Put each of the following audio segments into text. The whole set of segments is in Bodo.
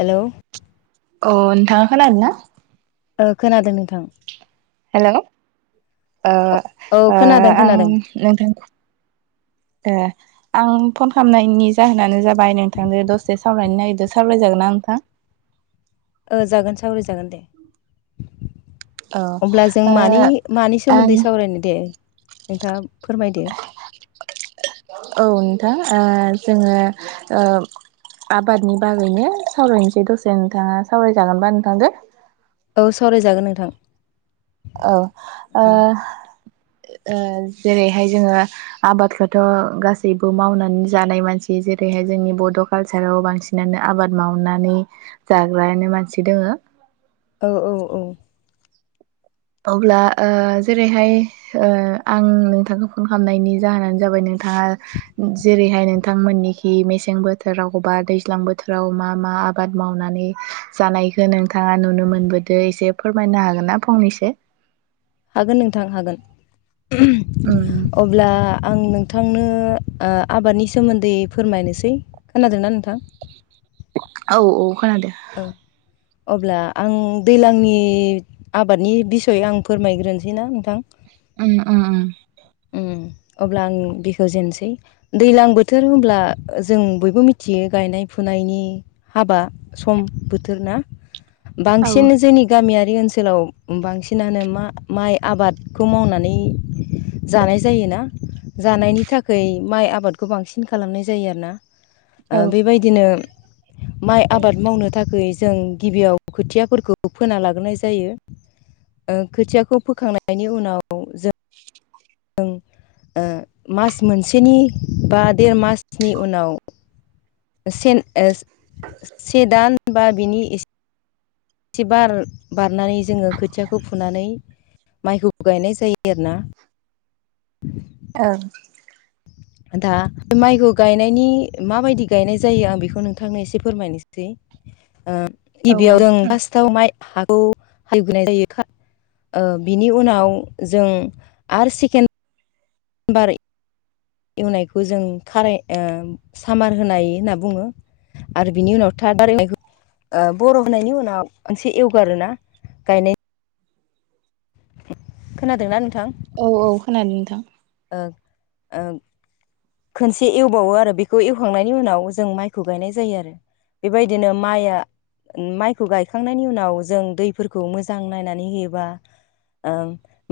हेल' अ नोंथाङा खोनादोंना? ओ-खोनादों नोंथां। हेलौ औ ओ-ओ खोनादों आं खोनादों नोंथां ए आं फन खालामनायनि जाहोनानो जाबाय नोंथांनो दसे सावरायायनो नागिरदों सावरायजागोनना नोंथां? ओ जागोन सावराय जागोन दे। औ ओ अब्ला जों मानि मानि आं सोमोन्दै सावरायनो दे नोंथाङा फोरमायदो औ नोंथां ओ जोङो ओ आबादनि बागैनो सावरायनोसै दसे नोंथाङा सावरायजागोनबा नोंथांदो। औ सावरायजागोन नोंथां। औ ओ जेरैहाय जोङो आबादखौथ' गासैबो मावनानै जानाय मानसि जेरैहाय जोंनि बड' कालसाराव बांसिनानो आबाद मावनानै जाग्रायानो मानसि दङो औ औ औ औ अब्ला ओ जेरैहाय ओ आं नोंथांखौ फन खालामनायनि जाहोनानो जाबाय नोंथाङा जेरैहाय नोंथांमोननिखि मेसें बोथोराव बा दैज्लां बोथोराव मा मा आबाद मावनानै जानायखौ नोंथाङा नुनो मोनबोदों एसे फोरमायनो हागोन ना फंनैसो? हागोन नोंथां हागोन उम अब्ला आं नोंथांनो आबादनि सोमोन्दै फोरमायनोसै। खोनादोंना नोंथां? औ औ खोनादों। औ। अब्ला आं दैज्लांनि आबादनि बिसय आं फोरमायग्रोनोसैना नोंथां। उम उम। अब्ला आं बिखेवजेननोसै दैज्लां बोथोर होनब्ला जों बयबो मिथियो गायनाय फुनायनि हाबा सम बोथोर ना औ बांसिन जोंनि गामियारि ओनसोलाव बांसिनानो मा माइ आबादखौ मावनानै जानाय जायोना जानायनि थाखाय माइ आबादखौ बांसिन खालामनाय जायो आरोना। औ ओं बेबायदिनो माइ आबाद मावनो थाखाय जों गिबियाव खोथियाफोरखौ फोना लाग्रोनाय जायो। खोथियाखौ फोखांनायनि उनाव जों जों मास मोनसेनि बा देर मासनि उनाव सेन से दान बा बिनि एसे से बार बारनानै जोङो खोथियाखौ फुनानै माइखौ गायनाय जायो आरोना। [unintelligible] [inaudible] ओं। दा माइखौ गायनायनि माबायदि गायनाय जायो आं बेखौ नोंथांनो एसे फोरमायनोसै। ओ औ गिबियाव जों फार्स्टआव माइ हाखौ [unintelligible] जायो ओ बिनि उनाव जों आरो सेकेन्द बारै एवनायखौ जों खाराय ओ सामार होनाय होनना बुङो। आरो बिनि उनाव थार्द हालेवनायखौ ओ बर' होनायनि उनाव मोनसे एवगारोना गायनाय खोनादोंना नोंथां? औ औ खोनादों नोंथां। ओ ओ खनसे एवबावो आरो बेखौ एवखांनायनि उनाव जों माइखौ गायनाय जायो आरो। बेबायदिनो माइआ माइखौ गायखांनायनि उनाव जों दैफोरखौ मोजां नायनानै होयोबा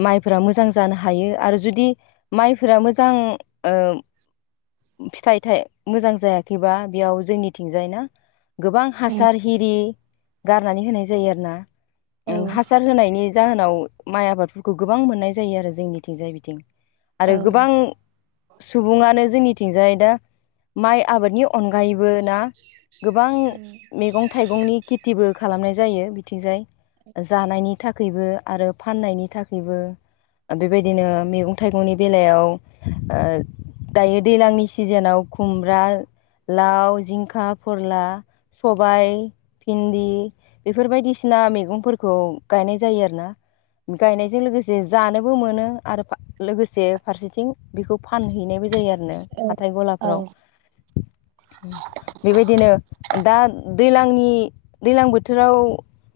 माइफोरा मोजां जानो हायो आरो जुदि माइफोरा मोजां ओ फिथाइ थाइ मोजां जायाखैबा बेयाव जोंनिथिंजाय ना गोबां उम हासार हिरि गारनानै होनाय जायो आरोना। औ उम हासार होनायनि जाहोनाव माइ आबादफोरखौ गोबां मोननाय जायो आरो जोंनिथिंजाय बिथिं। आरो औ उम गोबां सुबुङानो जोंनिथिंजाय दा माइ आबादनि अनगायैबो ना गोबां मेगं थाइगंनि खेथिबो खालामनाय जायो बिथिंजाय। जानायनि थाखैबो आरो फाननायनि थाखैबो ओ बेबायदिनो मैगं थाइगंनि बेलायाव ओ दायो दैज्लांनि सिजोनाव खुमब्रा, लाव, जिंखा, फोरला, सबाय, भिन्दि बेफोर बायदिसिना मेगंफोरखौ गायनाय जायो आरोना। गायनायजों लोगोसे जानोबो मोनो आरो [unintelligible] लोगोसे जे फारसेथिं बेखौ फानहैनायबो जायो आरो नो हाथाय औ गलाफोराव। बेबायदिनो दा दैलांनि दैलां बोथोराव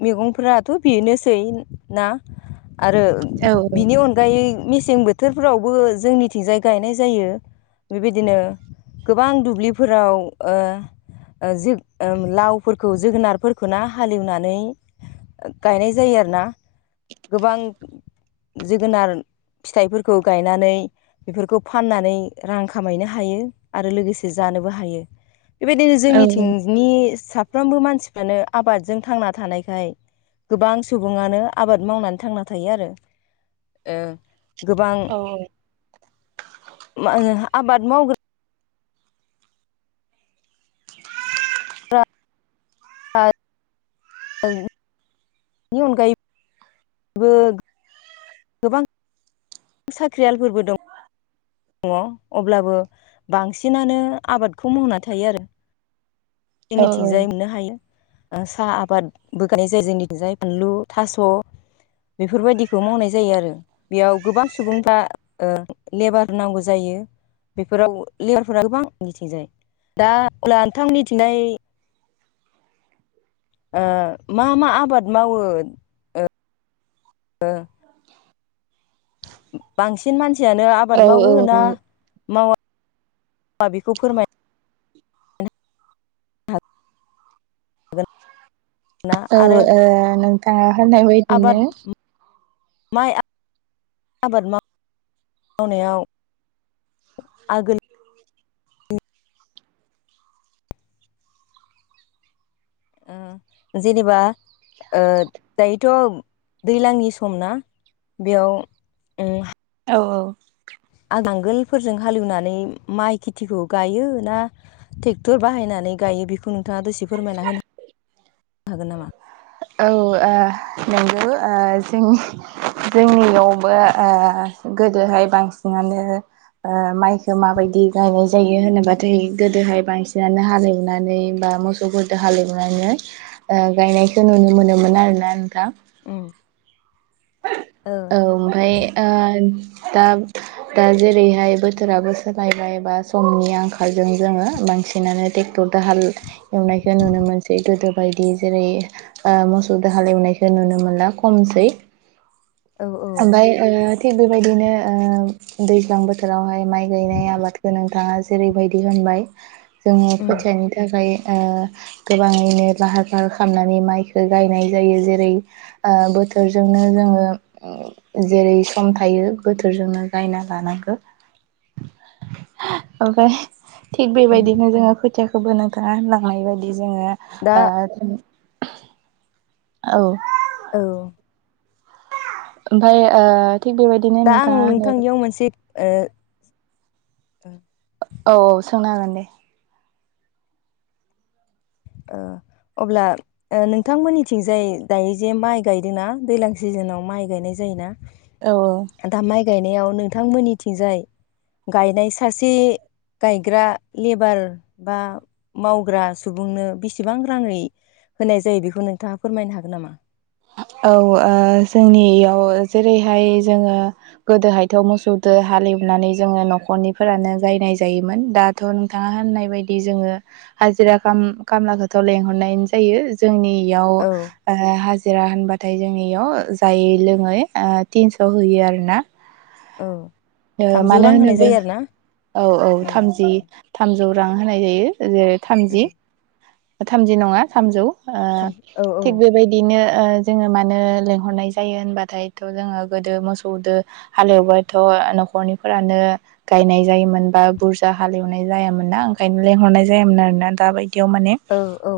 मेगंफोराथ' बेनोसै ना आरो औ बिनि अनगायै मेसें बो थोरफोरावबो जोंनिथिंजाय गायनाय जायो बेबायदिनो। गोबां दुब्लिफोराव ओ ओ जोग ओ लावफोरखौ जोगोनारफोरखौ ना हालेवनानै गायनाय जायो आरोना गोबां जोगोनार फिथाइफोर खौ गायनानै बेफोरखौ फाननानै रां खामायनो हायो आरो लोगोसे जानोबो हायो। बेबायदिनो जोंनिथिंनि साफ्रोमबो मानसिफ्रानो आबादजों थांना थानायखाय गोबां सुबुङानो आबाद मावनानै थांना थायो आरो ओं। गोबां औ [unintelligible] आबाद मावग्रा र [inaudible] ओं नि अनगायै [inaudible] गोबां साख्रियालफोरबो दं दङ अब्लाबो बांसिनानो आबादखौ मावना थायो आरो। एनिथिंजाय मोननो हायो। साहा आबादबो गायनाय जायो जोंनिजाय बानलु, थास' बेफोरबायदिखौ मावनाय जायो आरो बेयाव गोबां सुबुंफ्रा लेबार नांगौ जायो बेफोराव लेयारफोरा गोबां मिथिंजाय दा अब्ला नोंथां मिथिंनाय मा मा आबाद मावो दा [inaudible] बांसिन मानसियानो औ आबाद मावो औ ना औ मावा मावा बेखौ फोरमाय हागोन ना औ आरो ओ नोंथाङा होननाय आबाद बायदिनो। माइ [unintelligible] आबाद मावनायाव आगोल जेनेबा ओ दायोथ' दैज्लांनि सम ना बेयाव उम औ औ। आ नांगोलफोरजों हालेवनानै माइ खेथिखौ गायो ना ट्रेक्टर बाहायनानै गायो बेखौ नोंथाङा दसे फोरमायना होनो ह हागोन नामा औ नंगौ जों जोंनियावबो गोदोहाय बांसिनानो माइखौो माबायदि गायनाय जायो होनोबाथाय गोदोहाय बांसिनानो हालेवनानै बा मोस गोदो हालेवनानै गायनायखौ नुनो मोनोमोन आरोना नोंथां। उम औ। औ ओमफ्राय ओ दा दा जेरैहाय बोथोराबो सोलायबाय बा समनि आंखालजों जोङो बांसिनानो टेक दाहाल एवनायखौ नुनो मोनसै गोदो बायदि जेरै मोसौ दाहाल एवनायखौ नुनो मोनला खमसै औ औ ओमफाय ओ थिग बेबायदिनो ओ दैज्लां बोथोरावहाय, माइ गायनाय आबादखौ नोंथाङा जेरैबायदि होनबाय जोङो उम फोथायनो थाखाय ओ गोबाङैनो लाहार फाहार खालामनानै माइखौ गायनाय जायो जेरै ओ बोथोरजोंनो जोङो। जेरै सम थायो बोथोरजोंनो गायना लानांगौ। ओमफाय थिग उम बेबायदिनो जोङो खोथियाखौबो नोंथाङा लांनाय बायदि जोङो दा ओ। औ औ ओमफाय ओ थिग बेबायदि दा आं नोंथांनियाव मोनसे ओ औ औ सोंनो हागोन दे। औ अब्ला, नोंथांमोननिथिंजाय दायो जे माइ गायदोंना दैज्लां सिजोनाव माइ गायनाय जायोना औ औ दा माइ गायनायाव नोंथां मोननिथिंजाय, गायनाय सासे गायग्रा लेबार बा मावग्रा सुबुंनो बेसेबां राङै होनाय जायो बेखौ नोंथाङा फोरमायनो हागोन नामा। औ ओ जोंनियाव जेरैहाय जोङो गोदोहायथ' मोसौदो हालेवनानै जोङो न'खरनिफोरानो गायनाय जायोमोन दा थ' नोंथाङा होननाय बायदि जोङो हाजिरा खाम-खामलाखौथ' लेंहरनाय जायो जोंनियाव ओ औ हा हाजिरा होनबाथाय जोंनिआव जायै लोङै थिनस' होयो आरोना। औ ओ थामजौ मानो रां होनाय होनोबो जायो आरो ना औ औ उम थामजि उम थामजौ रां होनाय जायो जेरै थामजि उम थामजि नङा थामजौ ओ थाम औ थिग बेबाय बिदिनो ओ जोङो मानो लेंहरनाय जायो होनबाथायथ' जोङो गोदो मोसौदो हालेवबायथ' न'खरनिफोरानो गायनाय जायोमोन बा बुरजा हालेवनाय जायामोन ना ओंखायनो लेंहरनाय जायामोन आरोना दा बायदियाव माने औ औ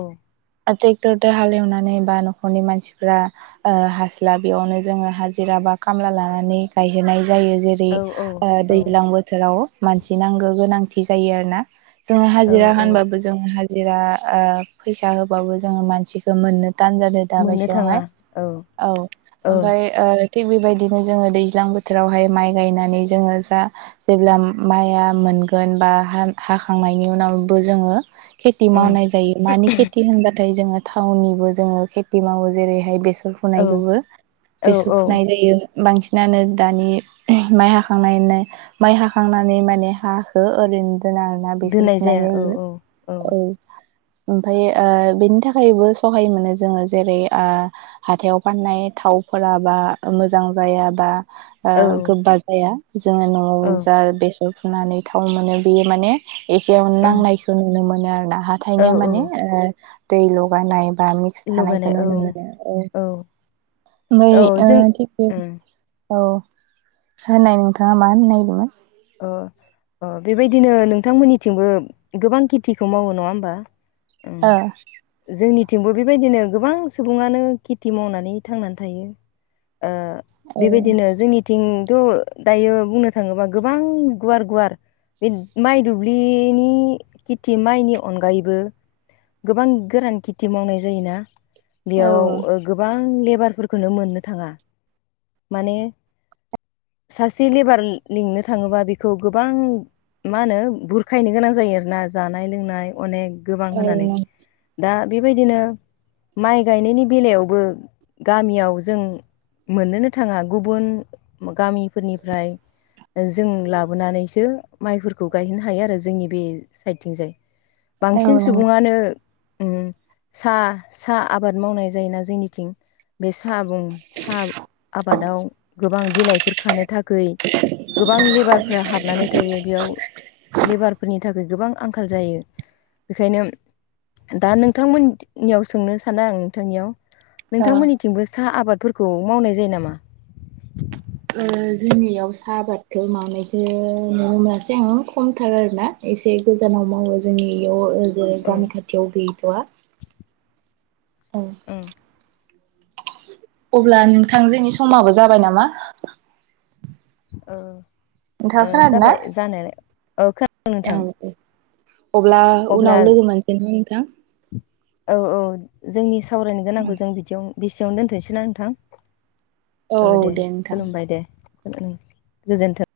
ट्रेक्टरदो हालेवनानै बा न'खरनि मानसिफ्रा ओ हास्लाबियावनो जोङो हाजिरा बा खामला लानानै गायहोनाय जायो जेरै औ औ दैज्लां बोथोराव मानसि नांगौ गोनांथि जायो आरो ना जोङो औ हाजिरा औ होनबाबो जोङो हाजिरा ओ फैसा होबाबो जोङो मानसिखौ मोननो थान जादों दा मोननो थाङा बैसोयावहाय औ औ आमफ्राय ओ थिग बेबायदिनो जोंङो दैज्लां बोथोरावहाय माइ गायनानै जोंङो जा जेब्ला माइआ मोनगोन बा हा- हाखांनायनि उनावबो जोङो खेथि उम मावनाय जायो मानि खेथि होनबा जोङो थाउननिबो जोङो खेथि मावो जेरैहाय बेसर औ फुनायखौबो औ बेसर औ फुनाय जायो बांसिनानो दानि माइ हाखांनायनाय माइ हाखांनानै माने हाखौ ओरैनो दोनां ना बेसर दोननाय फुनाय जाया औ जायो औ औ ओमफाय बेनि थाखायबो सहाय मोनो जोङो जेरै हाथायाव फाननाय थावफोराबा मोजां जायाबा औ गोबा जाया जोङो न'आव औ जा बेसर फुनानै थाव मोनो बेयो माने एसेयाव उम नांनायखौ नुनो मोनो आरो ना औ हाथाइनिया औ माने दै लगा ननायबा आ थानायखौ लगायनाय औ नुनो मोनो औ ओमफ्राय औ जों थिग बे उम औ होननाय नोंथाङा मा होननो नागिरदोंमोन अ बेबायदिनो नोंथांमोननिथिंबो गोबां खेथिखौ मावो नङा होमबा औओ जोंनिथिंबो बेबायदिनो गोबां सुबुङानो खेथि मावनानै थांनानै थायो ओ ए बेबायदिनो जोंनिथिंथ' दायो बुंनो थाङोबा गोबां गुवार गुवार बे माइ दुब्लिनि खेथि माइनि अनगायैबो गोबां गोरान खेथि मावनाय जायोना औ बेयाव गोबां आं लेबारफोरखौनो मोननो थाङा माने सासे लेबार लिंनो थाङोबा बेखौ गोबां मा होनो बुरखायनो गोनां जायो आरोना जानाय लोंनाय अनेक गोबां होनानै नों दा बेबायदिनो माइ गायनायनि बेलायावबो गामियाव जों मोननोनो थाङा गुबुन गामिफोरनिफ्राय जों लाबोनानैसो माइफोरखौ गायहैनो हायो आरो जोंनि बे साइडथिंजाय बांसिन औ नों सुबुङानो सा सा आबाद मावनाय जायोना जोंनिथिं बे साह साहा आबादाव गोबां बिलाइफोर खानो थाखाय [inaudible] गोबां लेबारफ्रा हाबनानै थायो बेयाव लेबारफोरनि थाखाय गोबां आंखाल जायो बेखायनो दा नोंथांमोननियाव सोंनो सानो आं नोंथांनियाव औ नोंथांमोननिथिंबो साहा आबादफोरखौ मावनाय जायो नामा जोंनियाव साहा आबादखौ मावानायखौ नुनो मोनासै आं खमथार आरोोना एसे गोजानाव मावो जोंनि बेयावओ ज औ गामि खाथियाव गैयैथ'आ औ औओ अब्ला नोंथांजोेनि समाबो जाबाय नामा नोंथाङा खोनादों ना जाबाय जानायालाय औ खोनादों नोंथां औ अब्ला अब्ला उनाव लोगो मोनसै ना नोंथां औ औ जोंनि सावरायनो गोनांखौ जों बिदियाव बेसेयावनो दोनथ'सैना नोंथां औ दे खुलुमबाय दे गोजोनथों